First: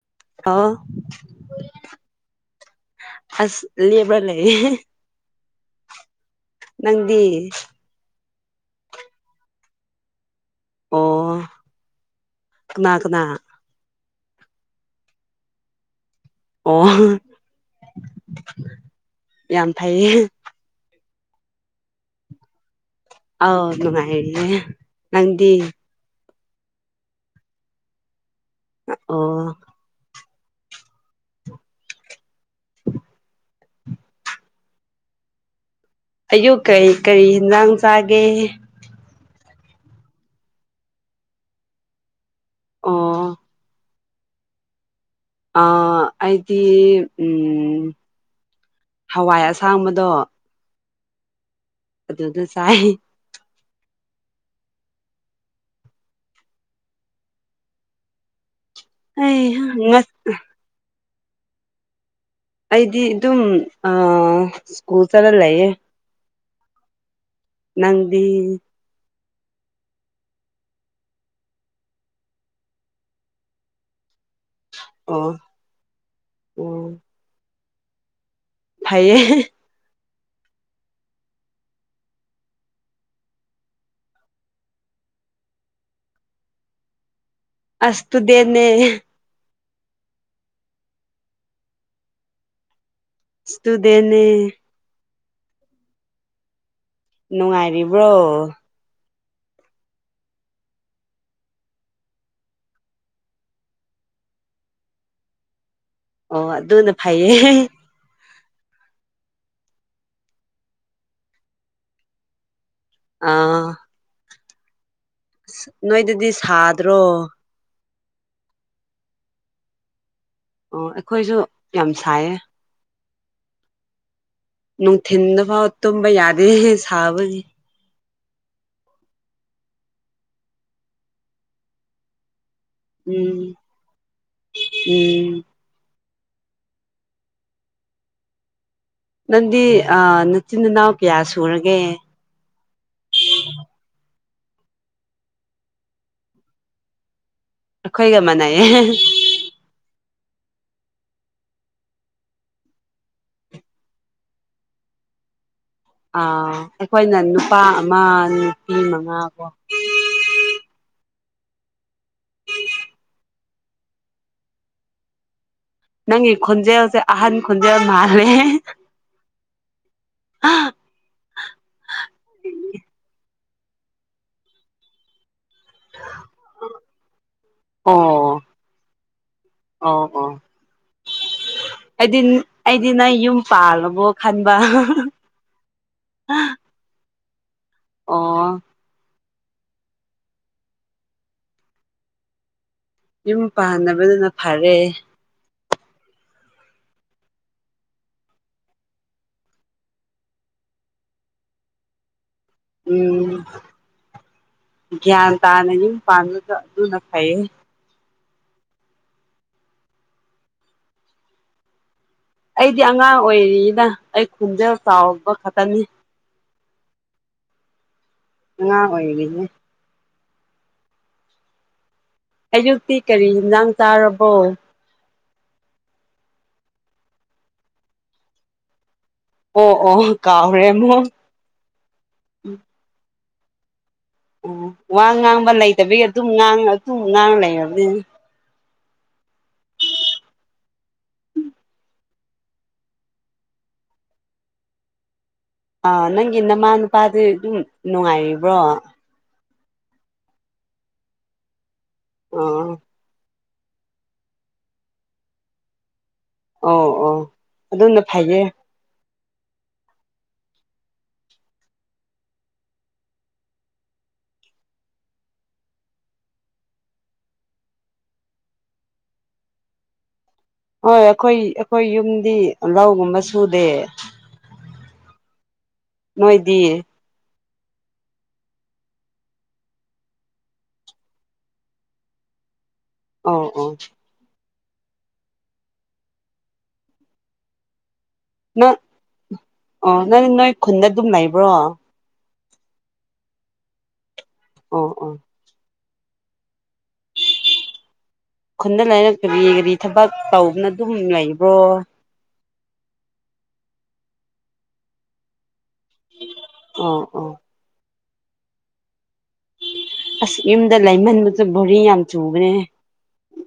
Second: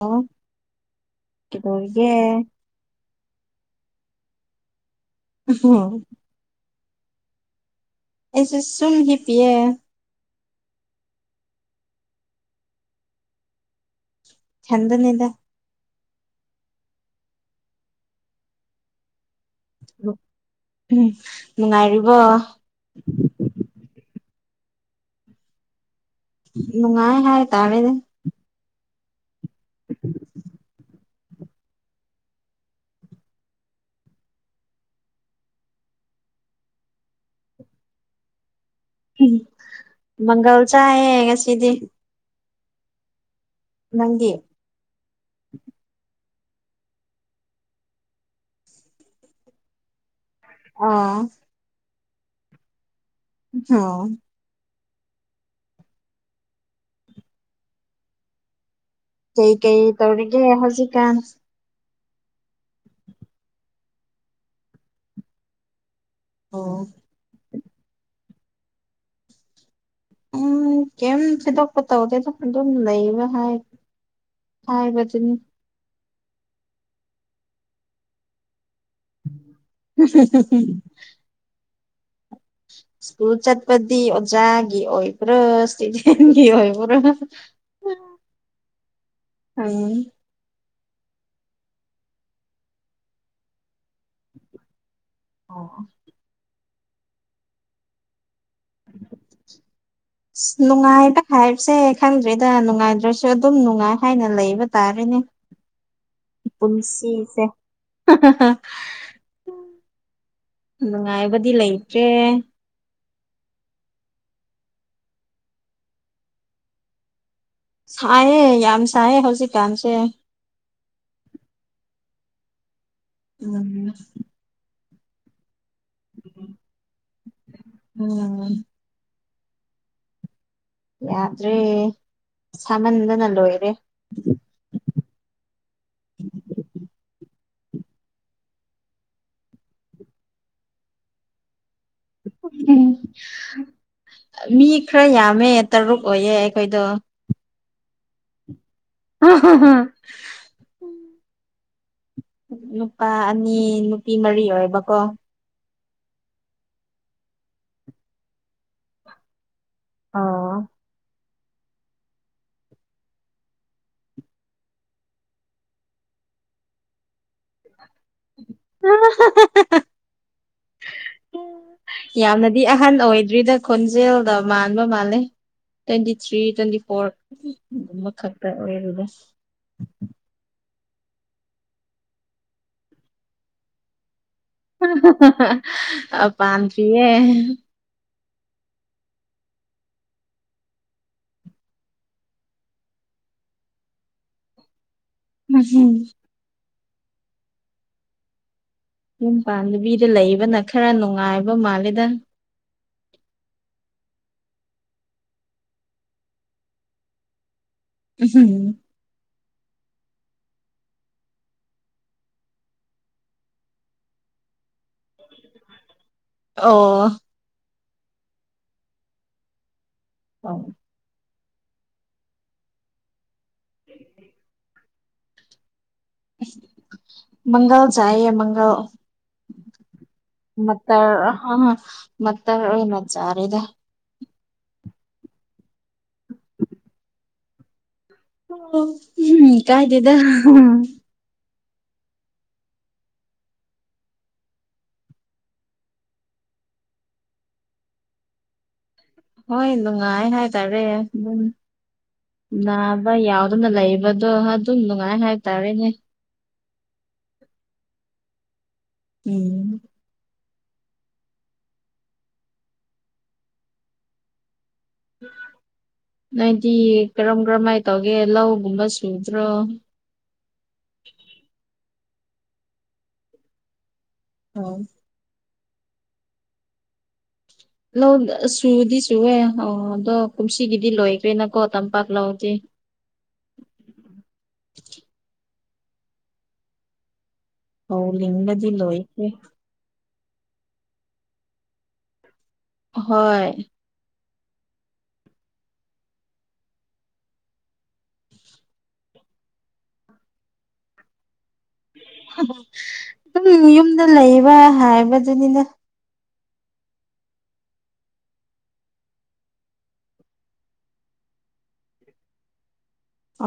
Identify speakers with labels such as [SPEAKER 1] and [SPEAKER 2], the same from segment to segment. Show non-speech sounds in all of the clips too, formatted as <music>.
[SPEAKER 1] ꯑꯣ
[SPEAKER 2] ꯑꯣꯥꯎ
[SPEAKER 1] ꯀꯩꯗꯧꯔꯤꯒꯦ
[SPEAKER 2] ꯑꯁ ꯕ꯭ꯔ ꯂꯩ
[SPEAKER 1] ꯍ
[SPEAKER 2] ꯅꯗꯤ
[SPEAKER 1] ꯑꯩꯁꯦ ꯁꯨꯝ ꯍꯤꯞ ꯄꯑ
[SPEAKER 2] ꯑꯣ ꯈꯨꯅꯥ ꯀꯅꯥ
[SPEAKER 1] ꯆꯗꯅꯤꯗ
[SPEAKER 2] ꯑꯣ ꯌꯥꯝ ꯊꯥꯏꯌꯦ
[SPEAKER 1] ꯎꯝ ꯅꯨꯡꯉꯥꯏꯔꯤꯕꯣ
[SPEAKER 2] ꯑꯥꯎ ꯅꯨꯡꯉꯥꯏꯔꯤꯦ ꯅꯪꯗꯤ
[SPEAKER 1] ꯅꯨꯡꯉꯥꯏ ꯍꯥꯏꯇꯥꯥꯔꯦꯅꯦ
[SPEAKER 2] ꯑꯣ ꯑꯌꯨꯛ ꯀꯩ ꯀꯔꯤ ꯍꯟꯁꯥꯡ ꯆꯥꯒꯦ
[SPEAKER 1] ꯃꯪꯒꯜ ꯆꯥꯏꯌꯦꯦ ꯉꯁꯤꯗꯤ
[SPEAKER 2] ꯑꯣ
[SPEAKER 1] ꯅꯪꯒꯤ
[SPEAKER 2] ꯑ ꯑꯩꯗꯤ ꯎ ꯍꯋꯥꯏ ꯑꯁꯥꯡꯕꯗꯣ
[SPEAKER 1] ꯑꯥ
[SPEAKER 2] ꯑꯗꯨꯗ ꯑꯗꯨ ꯁꯥꯏ
[SPEAKER 1] ꯍꯣ
[SPEAKER 2] ꯑꯩ
[SPEAKER 1] ꯀꯩ ꯀꯩ
[SPEAKER 2] ꯉ
[SPEAKER 1] ꯇꯧꯔꯤꯒꯦ ꯍꯧꯖꯤꯛꯀꯥꯟ
[SPEAKER 2] ꯑꯩꯗꯤ ꯑꯗꯨꯝ ꯁ꯭ꯀꯨꯜ ꯆꯔ ꯂꯩꯌꯦ
[SPEAKER 1] ꯑꯣ
[SPEAKER 2] ꯅꯗꯤ
[SPEAKER 1] ꯎꯝ ꯀꯩꯝ ꯊꯤꯗꯣꯛꯄ ꯇꯧꯗꯦꯗ ꯑꯗꯨꯝ ꯂꯩꯕ ꯍꯥꯏ ꯍꯕꯖꯅꯤ
[SPEAKER 2] ꯎꯝ ꯐꯌꯦ
[SPEAKER 1] ꯎ ꯍ ꯁ꯭ꯀꯨꯜ ꯆꯠꯄꯗꯤ ꯑꯣꯖꯥꯒꯤ ꯑꯣꯏꯕ꯭ꯔꯥ ꯁꯤꯗꯤꯟꯒꯤ ꯑꯣꯏꯕ꯭ꯔꯥ
[SPEAKER 2] ꯑꯁꯗꯦꯅꯦ
[SPEAKER 1] ꯑꯝ
[SPEAKER 2] ꯨꯗꯦꯅꯦ
[SPEAKER 1] ꯑꯣ
[SPEAKER 2] ꯅꯨꯡꯉꯥꯏꯔꯤꯕ꯭ꯔꯣ
[SPEAKER 1] <inaudible> ꯑꯁ ꯅꯨꯡꯉꯥꯏꯕ ꯍꯥꯏꯕꯁꯦ ꯈꯪꯗ꯭ꯔꯤꯗ ꯅꯨꯡꯉꯥꯏꯗ꯭ꯔꯁꯨ ꯑꯗꯨꯝ ꯅꯨꯡꯉꯥꯏ ꯍꯥꯏꯅ ꯂꯩꯕ ꯇꯥꯔꯦꯅꯦ
[SPEAKER 2] ꯑꯣ ꯑꯗꯨꯅ
[SPEAKER 1] ꯄꯨꯟꯁꯤꯁꯦ
[SPEAKER 2] ꯐꯩꯌꯦ
[SPEAKER 1] ꯅꯨꯡꯉꯥꯏꯕꯗꯤ ꯂꯩꯇ꯭ꯔꯦ
[SPEAKER 2] ꯑꯥ ꯑꯁ ꯅꯣꯏꯗꯗꯤ ꯁꯥꯗ꯭ꯔꯣ
[SPEAKER 1] ꯁꯥꯏꯌꯦ ꯌꯥꯝ ꯁꯥꯏꯌꯦ ꯍꯧꯖꯤꯛꯀꯥꯟꯁꯦ
[SPEAKER 2] ꯑꯣ ꯑꯩꯈꯣꯏꯁꯨ ꯌꯥꯝ ꯁꯥꯏꯌꯦ
[SPEAKER 1] ꯎꯝ
[SPEAKER 2] ꯅꯅꯨꯡ ꯊꯤꯟ ꯐꯥꯎ ꯇꯝꯕ ꯌꯥꯗꯦ ꯁꯕꯒꯤ
[SPEAKER 1] ꯎꯝ ꯌꯥꯗ꯭ꯔꯦ ꯁꯥꯃꯟꯗꯅ
[SPEAKER 2] ꯎꯝ
[SPEAKER 1] ꯂꯣꯏꯔꯦ
[SPEAKER 2] ꯎꯝ ꯅꯪꯗꯤ ꯑ ꯅꯆꯤꯟꯅꯥꯎ ꯀꯌꯥ ꯁꯨꯔꯒꯦ
[SPEAKER 1] ꯃꯤ ꯈꯔ ꯌꯥꯝꯃꯦ ꯇꯔꯨꯛ ꯑꯣꯏꯌꯦ ꯑꯩꯈꯣꯏꯗꯣ
[SPEAKER 2] ꯑꯩꯈꯣꯏꯒꯃꯅꯥ
[SPEAKER 1] ꯑ ꯅꯨꯄꯥ ꯑꯅꯤ ꯅꯨꯄꯤ ꯃꯔꯤ ꯑꯣꯏꯕꯀꯣ
[SPEAKER 2] ꯑꯥ ꯑꯩꯈꯣꯏꯅ ꯅꯨꯄꯥ ꯑꯃ ꯅꯨꯄꯤ ꯃꯉꯥ ꯀꯣ
[SPEAKER 1] ꯑꯥ
[SPEAKER 2] ꯅꯪꯒꯤ ꯈꯣꯟꯖꯦꯜꯁꯦ ꯑꯍꯟ ꯈꯣꯟꯖꯦꯜ ꯃꯥꯜꯂꯦ
[SPEAKER 1] ꯌꯥꯝꯅꯗꯤ ꯑꯍꯟ ꯑꯣꯏꯗ꯭ꯔꯤꯗ ꯈꯣꯟꯖꯦꯜꯗ ꯃꯥꯟꯕ ꯃꯥꯜꯂꯦ ꯇ꯭ꯋꯦꯟꯇꯤ ꯊ꯭ꯔꯤ ꯇ꯭ꯋꯦꯟꯇꯤ ꯐꯣꯔꯒꯨꯝꯕ
[SPEAKER 2] ꯑꯣ
[SPEAKER 1] ꯈꯛꯇ ꯑꯣꯏꯔꯒ
[SPEAKER 2] ꯑꯣ ꯑꯣ ꯑꯩꯗꯤ ꯑꯩꯗꯤ ꯅꯪ ꯌꯨꯝ ꯄꯥꯜꯂꯕꯣ ꯈꯟꯕ
[SPEAKER 1] ꯑ ꯄꯥꯟ ꯄꯤꯌꯦ
[SPEAKER 2] ꯑꯣ ꯌꯨꯝ ꯄꯥꯟꯅꯕꯗꯨꯅ ꯐꯔꯦ
[SPEAKER 1] ꯎꯝ ꯌꯨꯝ ꯄꯥꯟꯗꯕꯤꯗ ꯂꯩꯕꯅ ꯈꯔ ꯅꯨꯡꯉꯥꯏꯕ ꯃꯥꯜꯂꯦꯗ
[SPEAKER 2] ꯎꯝ ꯒ꯭ꯌꯥꯟ ꯇꯥꯅ ꯌꯨꯝ ꯄꯥꯟꯕ ꯑꯗꯨꯅ ꯐꯩꯌꯦ
[SPEAKER 1] ꯍꯝ
[SPEAKER 2] ꯑꯩꯗꯤ ꯑꯉꯥꯡ ꯑꯣꯏꯔꯤꯅ ꯑꯩ ꯈꯣꯟꯖꯦꯜ ꯆꯥꯎꯕ ꯈꯛꯇꯅꯤ
[SPEAKER 1] ꯑꯣ
[SPEAKER 2] ꯑ ꯑꯣꯏꯒꯦ
[SPEAKER 1] ꯑ
[SPEAKER 2] ꯑꯌꯨꯛꯇꯤ ꯀꯔꯤ ꯌꯦꯟꯁꯥꯡ ꯆꯥꯔꯕꯣ
[SPEAKER 1] ꯃꯪꯒꯜ ꯆꯏꯌꯦ ꯃꯪꯒꯜ
[SPEAKER 2] ꯑꯣ ꯑꯣ ꯀꯥꯎꯔꯦ ꯑꯃꯨꯛ
[SPEAKER 1] ꯃꯠꯇꯔ ꯃꯠꯇꯔ ꯑꯣꯏꯅ ꯆꯥꯔꯦꯗ
[SPEAKER 2] ꯎ ꯋꯥ ꯉꯥꯡꯕ ꯂꯩꯇꯕꯤꯒꯤ ꯑꯗꯨꯝ ꯉꯥꯡꯉ ꯑꯗꯨꯝ ꯉꯥꯡꯉ ꯂꯩꯔꯕꯅꯤꯅ
[SPEAKER 1] ꯑꯣ ꯎꯝ ꯀꯥꯏꯗꯦꯗ
[SPEAKER 2] ꯑꯥ ꯅꯪꯒꯤ ꯅꯃꯥ ꯅꯄꯥꯗꯤ ꯑꯗꯨꯝ ꯅꯨꯡꯉꯥꯏꯔꯤꯕ꯭ꯔꯣ
[SPEAKER 1] ꯍꯣꯏ ꯅꯨꯡꯉꯥꯏ ꯍꯥꯏꯇꯥꯔꯦ ꯑꯗꯨꯝ
[SPEAKER 2] ꯑꯣ
[SPEAKER 1] ꯅꯥꯕ ꯌꯥꯎꯋ ꯑꯗꯨꯅ ꯂꯩꯕꯗꯣ ꯑꯗꯨꯝ ꯅꯨꯡꯉꯥꯏ ꯍꯥꯏꯇꯥꯔꯦꯅꯦ
[SPEAKER 2] ꯑꯣ ꯑꯣ ꯑꯗꯨꯝꯅ ꯐꯩꯌꯦ
[SPEAKER 1] ꯎꯝ ꯎ ꯅꯣꯏꯗꯤ ꯀꯔꯝ ꯀꯔꯝꯍꯥꯏꯅ ꯇꯧꯒꯦ ꯂꯧꯒꯨꯝꯕ ꯁꯨꯗ꯭ꯔꯣ
[SPEAKER 2] ꯍꯣꯏ ꯑꯩꯈꯣꯏ ꯑꯩꯈꯣꯏ ꯌꯨꯝꯗꯤ ꯂꯧꯒꯨꯝꯕ ꯁꯨꯗꯦ
[SPEAKER 1] ꯑꯥꯎ
[SPEAKER 2] ꯅꯣꯏꯗꯤꯌꯦ
[SPEAKER 1] ꯁꯨꯗꯤ ꯁꯨꯋꯦ ꯑꯣ ꯑꯗꯣ ꯀꯨꯝꯁꯤꯒꯤꯗꯤ ꯂꯣꯏꯈ꯭ꯔꯦꯅꯀꯣ ꯇꯝꯄꯥꯛ ꯂꯧꯗꯤ
[SPEAKER 2] ꯑ ꯑꯣ
[SPEAKER 1] <inaudible> ꯍꯧ ꯂ
[SPEAKER 2] ꯅꯪ
[SPEAKER 1] ꯂꯤꯗꯤꯂꯣ ꯑꯩꯦ
[SPEAKER 2] ꯑꯣ ꯅꯪ ꯅꯣꯏ ꯈꯨꯟꯗ ꯑꯗꯨꯝ ꯂꯩꯕ꯭ꯔꯣ
[SPEAKER 1] ꯍꯣꯏ
[SPEAKER 2] ꯑꯣ ꯑꯣ
[SPEAKER 1] <inaudible>
[SPEAKER 2] ꯈꯨꯟꯗ ꯂꯩꯔꯛꯇꯕꯤꯒꯗꯤ ꯊꯕꯛ ꯇꯧꯕꯅ ꯑꯗꯨꯝ ꯂꯩꯕ꯭ꯔꯣ
[SPEAKER 1] ꯑꯗꯨꯝ ꯌꯨꯝꯗ ꯂꯩꯕ ꯍꯥꯏꯕꯗꯨꯅꯤꯅ
[SPEAKER 2] ꯑꯣ ꯑꯣ ꯑꯁ ꯌꯨꯝꯗ ꯂꯩꯃꯟꯕꯗ ꯕꯣꯔꯤ ꯌꯥꯝ ꯆꯨꯈ꯭ꯔꯦ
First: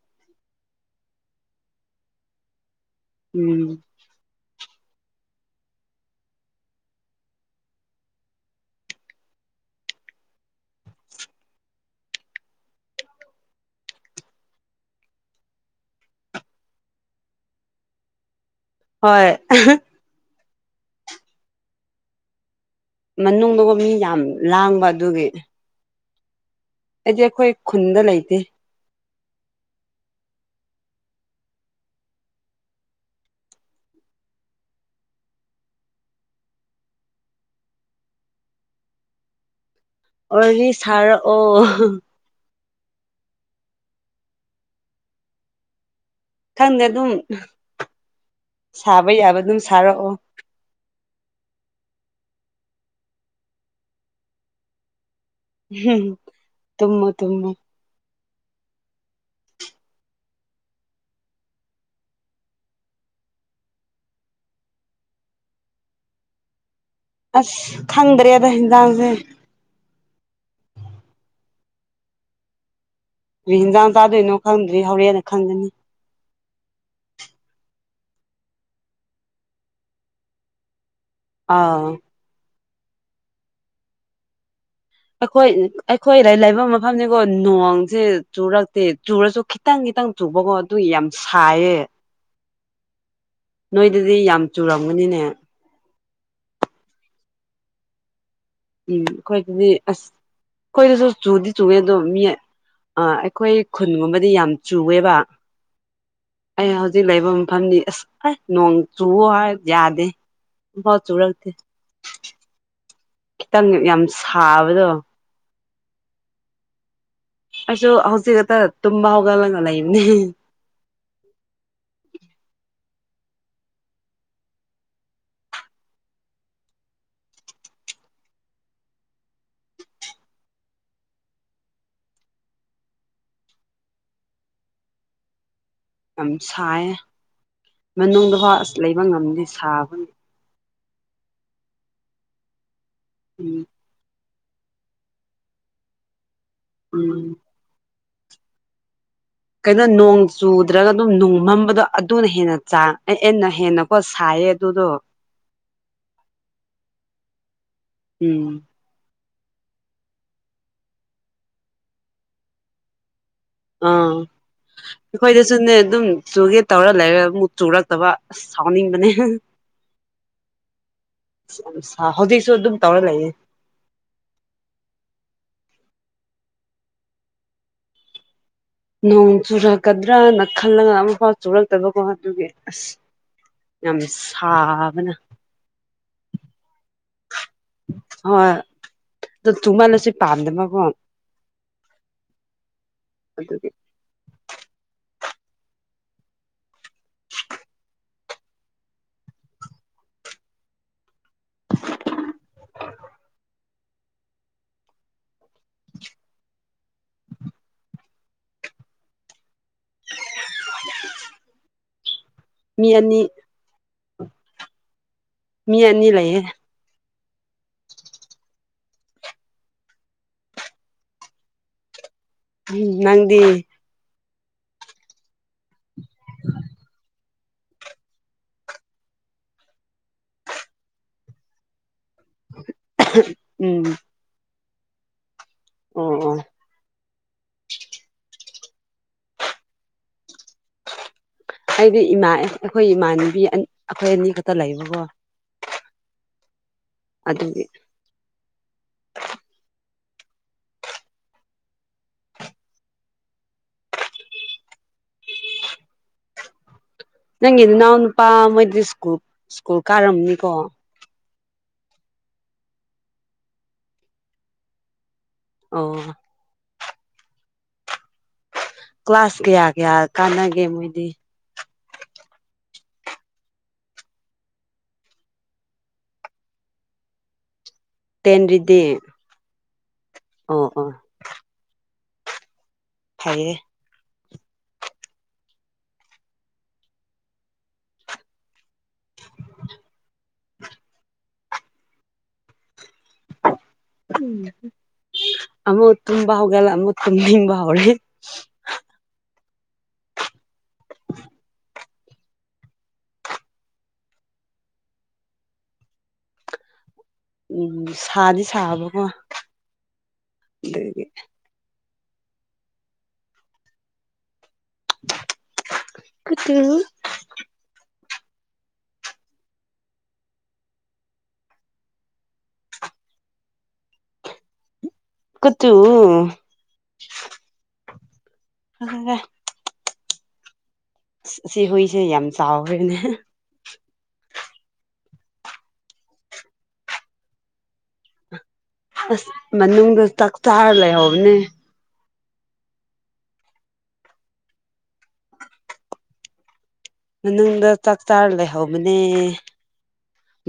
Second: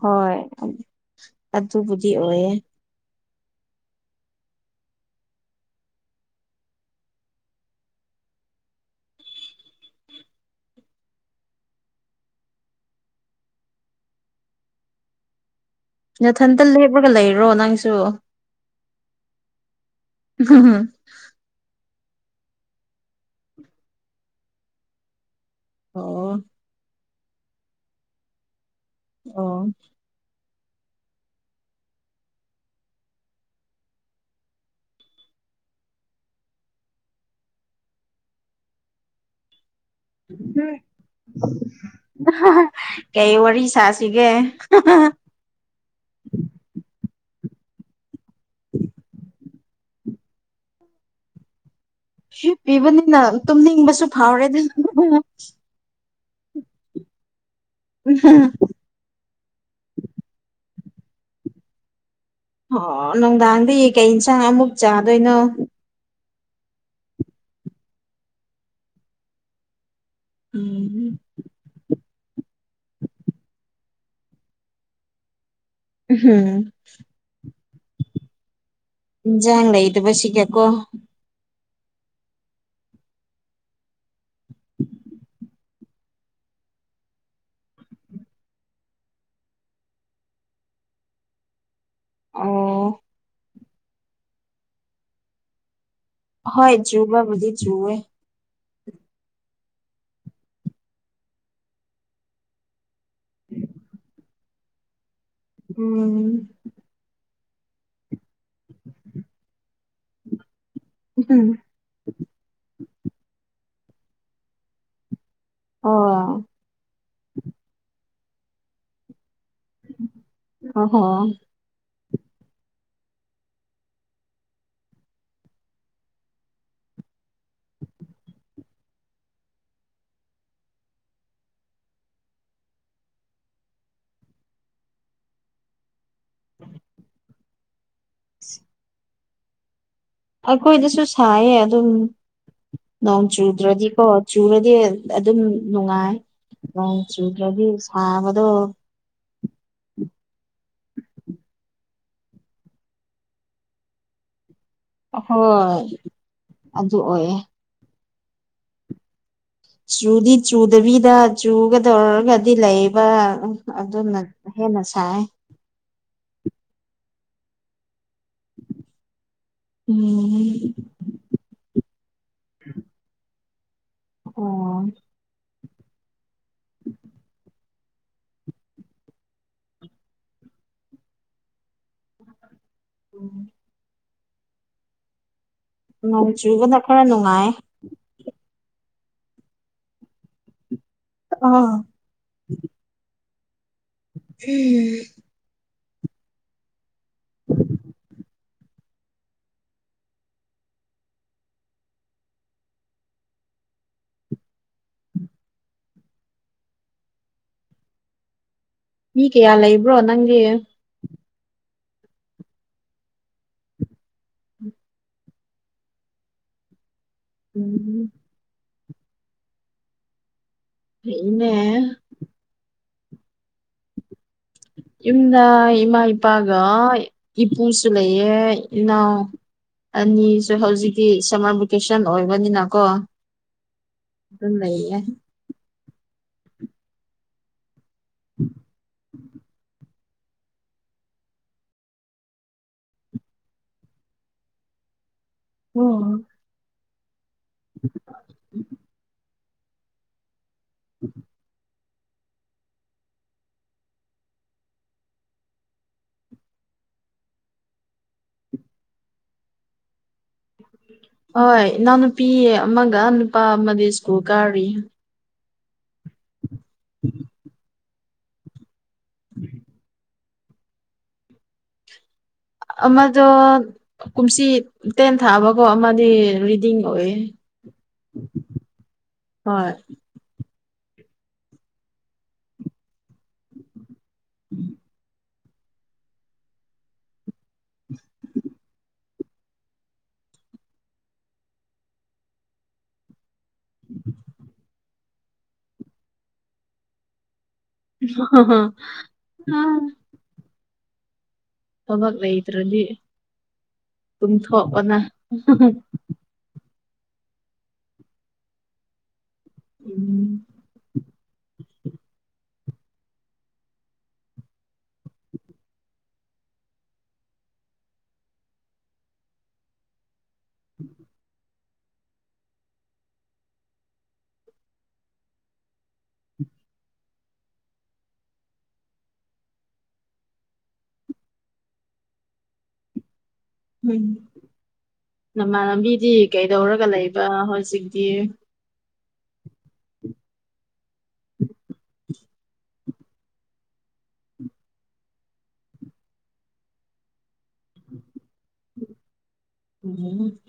[SPEAKER 1] ꯍꯣꯏ ꯑꯗꯨꯕꯨꯗꯤ ꯑꯣꯏꯌꯦꯦ
[SPEAKER 2] ꯎꯝ
[SPEAKER 1] ꯌꯥꯊꯟꯇ ꯂꯦꯞꯄꯒ ꯂꯩꯔꯣ ꯅꯪꯁꯨ
[SPEAKER 2] ꯍꯣꯏ
[SPEAKER 1] ꯍꯝꯝ
[SPEAKER 2] ꯃꯅꯨꯡꯗꯕꯨ ꯃꯤ ꯌꯥꯝ ꯂꯥꯡꯕ ꯑꯗꯨꯒꯤ
[SPEAKER 1] ꯑꯣ
[SPEAKER 2] ꯑꯩꯗꯤ ꯑꯩꯈꯣꯏ ꯈꯨꯟꯗ ꯂꯩꯇꯦ
[SPEAKER 1] ꯑ
[SPEAKER 2] ꯋꯥꯔꯤ
[SPEAKER 1] ꯎꯝ
[SPEAKER 2] ꯁꯥꯔꯛꯑꯣ
[SPEAKER 1] ꯀꯩ ꯋꯥꯔꯤ ꯋꯥꯔꯤ ꯁꯥꯁꯤꯒꯦ
[SPEAKER 2] ꯈꯪꯗꯦ ꯑꯗꯨꯝ ꯁꯥꯕ ꯌꯥꯕ ꯑꯗꯨꯝ ꯁꯥꯔꯛꯑꯣ
[SPEAKER 1] ꯁ ꯄꯤꯕꯅꯤꯅ ꯇꯨꯝꯅꯤꯡꯕꯁꯨ ꯐꯥꯎꯔꯦꯗ
[SPEAKER 2] ꯎꯝ ꯊꯃ ꯊꯨꯝꯃ
[SPEAKER 1] <unintelligible> <unintelligible> ꯑꯣ ꯅꯨꯡꯗꯥꯡꯗꯤ ꯀꯩ ꯌꯦꯟꯁꯥꯡ ꯑꯃꯨꯛ ꯆꯥꯗꯣꯏꯅꯣ
[SPEAKER 2] ꯑꯁ ꯈꯪꯗ꯭ꯔꯦꯗ ꯍꯟꯖꯥꯡꯁꯦ
[SPEAKER 1] ꯎꯝꯝ
[SPEAKER 2] ꯍꯟꯖꯥꯡ ꯆꯥꯗꯣꯏꯅꯣ ꯈꯪꯗ꯭ꯔꯤ ꯍꯧꯣꯔꯦꯟꯅ ꯈꯪꯒꯅꯤ
[SPEAKER 1] ꯍꯝ ꯌꯥꯥꯡ ꯂꯩꯇ ꯄ ꯀꯦꯀꯣ
[SPEAKER 2] ꯑꯥ ꯑꯩꯈꯣꯏ ꯑꯩꯈꯣꯏꯗ ꯂꯩꯕ ꯃꯐꯝꯅꯤꯀꯣ ꯅꯣꯡꯁꯦ ꯆꯨꯔꯛꯇꯦ ꯆꯨꯔꯁꯨ ꯈꯤꯇꯪ ꯈꯤꯇꯪ ꯆꯨꯕꯒꯣ ꯑꯗꯨ ꯌꯥꯝ ꯁꯥꯏꯌꯦ
[SPEAKER 1] ꯑꯣ
[SPEAKER 2] ꯅꯣꯏꯗꯗꯤ ꯌꯥꯝ ꯆꯨꯔꯝꯒꯅꯤꯅꯦ
[SPEAKER 1] ꯍꯣꯏ ꯨꯕꯕꯨꯤ ꯨꯋ
[SPEAKER 2] ꯎꯝ ꯑꯩꯈꯣꯏꯗꯗꯤ ꯑꯁ ꯑꯩꯈꯣꯏꯗꯁꯨ ꯆꯨꯗꯤ ꯆꯨꯉꯦ ꯑꯗꯣ ꯃꯤ ꯑꯩꯈꯣꯏ ꯈꯨꯟꯒꯨꯝꯕꯗꯤ ꯌꯥꯝ ꯆꯨꯑꯦꯕ
[SPEAKER 1] ꯎꯝ
[SPEAKER 2] ꯐ ꯑꯁ ꯑꯁ ꯅꯣꯡ ꯆꯨꯣ ꯍꯥꯏ ꯌꯥꯗꯦ ꯣ ꯆꯨꯔꯛꯇꯦ ꯈꯤꯇꯪ ꯌꯥꯝ ꯁꯥꯕꯗꯣ
[SPEAKER 1] ꯑꯣ
[SPEAKER 2] ꯑꯁꯣ ꯍꯧꯁꯤꯒꯇꯥ ꯇꯨꯝꯕ ꯍꯧꯒꯂꯅꯂ ꯏꯅꯤ
[SPEAKER 1] ꯑꯣꯍꯣ
[SPEAKER 2] ꯌꯥꯝ ꯁꯥꯏꯌꯦ ꯃꯅꯨꯡꯗ ꯍ ꯑꯁ ꯂꯩꯕ ꯉꯝꯗꯦ ꯁꯥꯕꯅꯤ
[SPEAKER 1] ꯑꯩꯈꯣꯏꯗꯁꯨ ꯁꯥꯏꯌꯦ ꯑꯗꯨꯝ ꯅꯣꯡ
[SPEAKER 2] ꯎꯝ
[SPEAKER 1] ꯆꯨꯗ꯭ꯔꯗꯤꯀꯣ ꯆꯨꯔꯗꯤ ꯑꯗꯨꯝ ꯅꯨꯡꯉꯥꯏ ꯅ
[SPEAKER 2] ꯎꯝ
[SPEAKER 1] ꯆꯨꯗ꯭ꯔꯗꯤ ꯍꯥꯥ ꯃꯗꯨꯣ
[SPEAKER 2] ꯀꯩꯅꯣ ꯅꯣꯡ ꯆꯨꯗ꯭ꯔꯒ ꯑꯗꯨꯝ ꯅꯣꯡ ꯃꯝꯕꯗꯣ ꯑꯗꯨꯅ ꯍꯦꯟꯅ ꯆꯥꯡ ꯑꯦ ꯑꯟꯅ ꯍꯦꯟꯅꯀꯣ ꯁꯥꯏꯌꯦ ꯑꯗꯨꯗꯣ
[SPEAKER 1] ꯍꯣꯏ ꯑꯗꯨ ꯑꯣꯏꯌꯦ
[SPEAKER 2] ꯎꯝ
[SPEAKER 1] ꯆꯨꯗꯤ ꯆꯨꯗꯕꯤꯗ ꯆꯨꯒꯗꯧꯔꯒꯗꯤ ꯂꯩꯕ
[SPEAKER 2] ꯑꯥ
[SPEAKER 1] ꯑꯗꯨꯅ ꯍꯦꯟꯅ ꯁꯥꯏ
[SPEAKER 2] ꯑꯩꯈꯣꯏꯗꯁꯨꯅꯦ ꯑꯗꯨꯝ ꯆꯨꯒꯦ ꯇꯧꯔ ꯂꯩꯔꯦ ꯑꯃꯨꯛ ꯆꯨꯔꯛꯇꯕ ꯑꯁ ꯁꯥꯎꯅꯤꯡꯕꯅꯦ
[SPEAKER 1] ꯎꯝ
[SPEAKER 2] ꯁꯥ ꯍꯧꯖꯤꯛꯁꯨ ꯑꯗꯨꯝ ꯇꯧꯔ ꯂꯩꯌꯦ
[SPEAKER 1] ꯑꯣ
[SPEAKER 2] ꯅꯣꯡ ꯆꯨꯔꯛꯀꯗ꯭ꯔꯅ ꯈꯜꯂꯒ ꯑꯃꯨꯛꯐꯥꯎ ꯆꯨꯔꯛꯇꯕꯀꯣ ꯑꯗꯨꯒꯤ ꯑꯁ ꯌꯥꯝ ꯁꯥꯕꯅ
[SPEAKER 1] ꯅꯣꯡ ꯆꯨꯕꯅ ꯈꯔ ꯅꯨꯡꯉꯥꯏ
[SPEAKER 2] ꯍꯣꯏ ꯑꯗ ꯇꯨꯃꯜꯂꯁꯨ ꯄꯥꯝꯗꯕꯀꯣ
[SPEAKER 1] ꯑꯥ
[SPEAKER 2] ꯑꯗꯨꯗꯤ
[SPEAKER 1] ꯐꯤ <inaudible>
[SPEAKER 2] <inaudible>
[SPEAKER 1] ꯃꯤ ꯀꯌꯥ ꯂꯩꯕ꯭ꯔꯣ ꯅꯪꯒꯤ
[SPEAKER 2] ꯃꯤ ꯑꯅꯤ ꯃꯤ ꯑꯅꯤ ꯂꯩꯌꯦ
[SPEAKER 1] ꯎꯝ ꯏꯟꯅ
[SPEAKER 2] ꯎꯝ ꯅꯪꯗꯤ
[SPEAKER 1] ꯏꯝꯗ ꯏꯃ ꯏꯄꯥꯒ ꯏꯄꯨꯁꯨ ꯂꯩꯌꯦ ꯏꯅꯥꯎ ꯑꯅꯤꯁꯨ ꯍꯧꯖꯤꯛꯀꯤ ꯁꯝꯃꯔ ꯚꯦꯀꯦꯁꯟ ꯇꯟ ꯑꯣꯏꯕꯅꯤꯅꯀꯣ
[SPEAKER 2] ꯎꯝ
[SPEAKER 1] ꯑꯗꯨꯝ ꯂꯩꯌꯦ
[SPEAKER 2] ꯑꯣ ꯑꯣ
[SPEAKER 1] ꯎ
[SPEAKER 2] ꯑꯩꯗꯤ ꯏꯃꯥ ꯑꯩꯈꯣꯏ ꯏꯃꯥꯟꯅꯕꯤ ꯑꯩꯈꯣꯏ ꯑꯅꯤ ꯈꯛꯇ ꯂꯩꯕꯀꯣ
[SPEAKER 1] ꯎꯝ
[SPEAKER 2] ꯑꯗꯨꯗꯤ
[SPEAKER 1] ꯎꯝ
[SPEAKER 2] ꯅꯪꯒꯤ ꯏꯅꯥꯎ ꯅꯨꯄꯥ ꯃꯣꯏꯗꯤ ꯁꯀꯨꯜ ꯁ꯭ꯀꯨꯜ ꯀꯥꯔꯝꯅꯤꯀꯣ
[SPEAKER 1] ꯍꯣꯏ ꯏꯅꯥꯎ ꯅꯨꯨꯄꯤ ꯑꯃꯒ ꯅꯨꯄꯥ ꯑꯃꯗꯤ ꯁ꯭ꯀꯨꯜ ꯀꯥꯔꯤ
[SPEAKER 2] ꯑꯣ
[SPEAKER 1] ꯎꯝ
[SPEAKER 2] ꯀ꯭ꯂꯥꯁ ꯀꯌꯥ ꯀꯌꯥ ꯀꯥꯟꯅꯒꯦ ꯃꯣꯏꯗꯤ
[SPEAKER 1] ꯑꯃꯗꯣ ꯀꯨꯝꯁꯤ ꯇꯦꯟ ꯊꯥꯕꯀꯣ ꯑꯃꯗꯤ ꯔꯤꯗꯤꯡ ꯑꯣꯏꯌꯦ ꯎ
[SPEAKER 2] ꯇꯦꯟꯔꯤꯗ
[SPEAKER 1] ꯍꯣꯏ
[SPEAKER 2] ꯑꯣ ꯑꯣ ꯐꯥꯏꯌꯦ
[SPEAKER 1] ꯎꯝ <inaudible>
[SPEAKER 2] ꯑꯃꯃ ꯇꯕꯥ ꯍꯧꯒꯦꯂ ꯑꯃ ꯇꯝꯕ
[SPEAKER 1] ꯑ ꯍ
[SPEAKER 2] <inaudible>
[SPEAKER 1] ꯊꯕꯛ ꯂꯩꯇ꯭ꯔꯗꯤ ꯇꯨꯡꯊꯣꯛꯄꯅ
[SPEAKER 2] ꯎꯝ ꯁꯥꯗꯤ ꯁꯥꯕꯀꯣ
[SPEAKER 1] ꯎꯝ
[SPEAKER 2] ꯑꯗꯒꯤ ꯀꯇ
[SPEAKER 1] ꯎꯝ
[SPEAKER 2] ꯀꯠꯇꯨ ꯍ ꯁꯤ ꯍꯣꯏꯁꯦ ꯌꯥꯝ ꯆꯥꯎꯥꯎꯋꯅꯦ
[SPEAKER 1] ꯎꯝ ꯅꯃꯥꯟ ꯂꯝꯕꯤꯗꯤ ꯀꯩꯗꯧꯔꯒ ꯂꯩꯕ ꯍꯧꯖꯤꯛꯇꯤ
[SPEAKER 2] ꯑꯁ ꯃꯅꯨꯒ ꯇꯈ ꯆꯥꯔ ꯂꯩ ꯑꯣꯕꯅꯦ ꯃꯅꯨꯡꯗ ꯆꯥꯛ ꯆꯥꯔ ꯂꯩꯍꯧꯕꯅꯦ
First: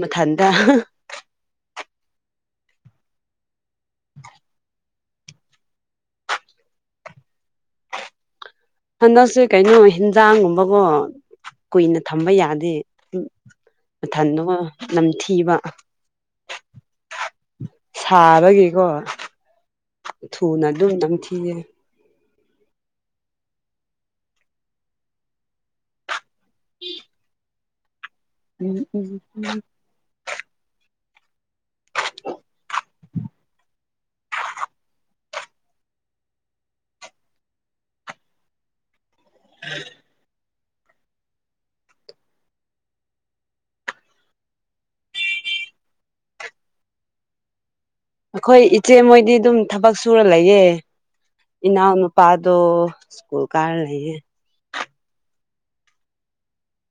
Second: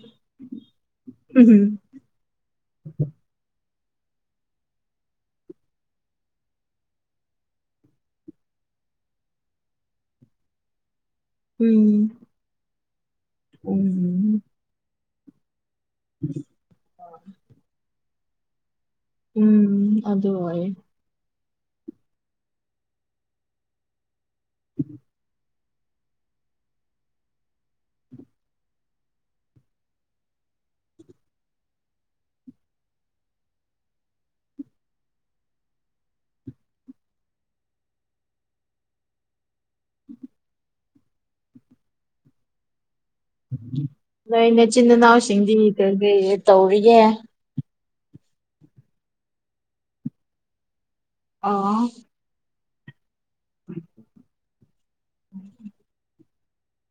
[SPEAKER 2] ꯃꯊꯟꯇ <inaudible> ꯍꯟꯗꯛꯁꯦ ꯀꯩꯅꯣ ꯍꯦꯟꯖꯥꯡꯒꯨꯝꯕꯀꯣ ꯀꯨꯏꯅ
[SPEAKER 1] ꯎꯝ
[SPEAKER 2] ꯊꯝꯕ ꯌꯥꯗꯦ ꯃꯊꯟꯗꯣ ꯅꯝꯊꯤꯕ
[SPEAKER 1] ꯎ
[SPEAKER 2] ꯁꯥꯕꯒꯤꯀꯣ
[SPEAKER 1] ꯑꯗꯨ
[SPEAKER 2] ꯊꯨꯅ
[SPEAKER 1] ꯑꯣꯏꯌꯦ
[SPEAKER 2] ꯑꯗꯨꯝ ꯅꯝꯊꯤꯌꯦ
[SPEAKER 1] ꯎꯝ
[SPEAKER 2] ꯎꯝ ꯎꯝ ꯎꯝ ꯍ
[SPEAKER 1] ꯅꯣꯏꯅꯦꯆꯤꯟ ꯏꯅꯥꯎꯁꯤꯡꯗꯤ ꯀꯩ ꯀꯔꯤ ꯇꯧꯔꯤꯒꯦ
[SPEAKER 2] ꯑꯩꯈꯣꯏ ꯏꯆꯦ ꯃꯣꯏꯗꯤ ꯑꯗꯨꯝ ꯊꯕꯛ ꯁꯨꯔ ꯂꯩꯌꯦꯦ
[SPEAKER 1] ꯑꯣ
[SPEAKER 2] ꯏꯅꯥꯎꯅꯨꯄꯥ ꯗ ꯁ꯭ꯀꯨꯜ ꯀꯥꯌꯦ
[SPEAKER 1] ꯎꯝ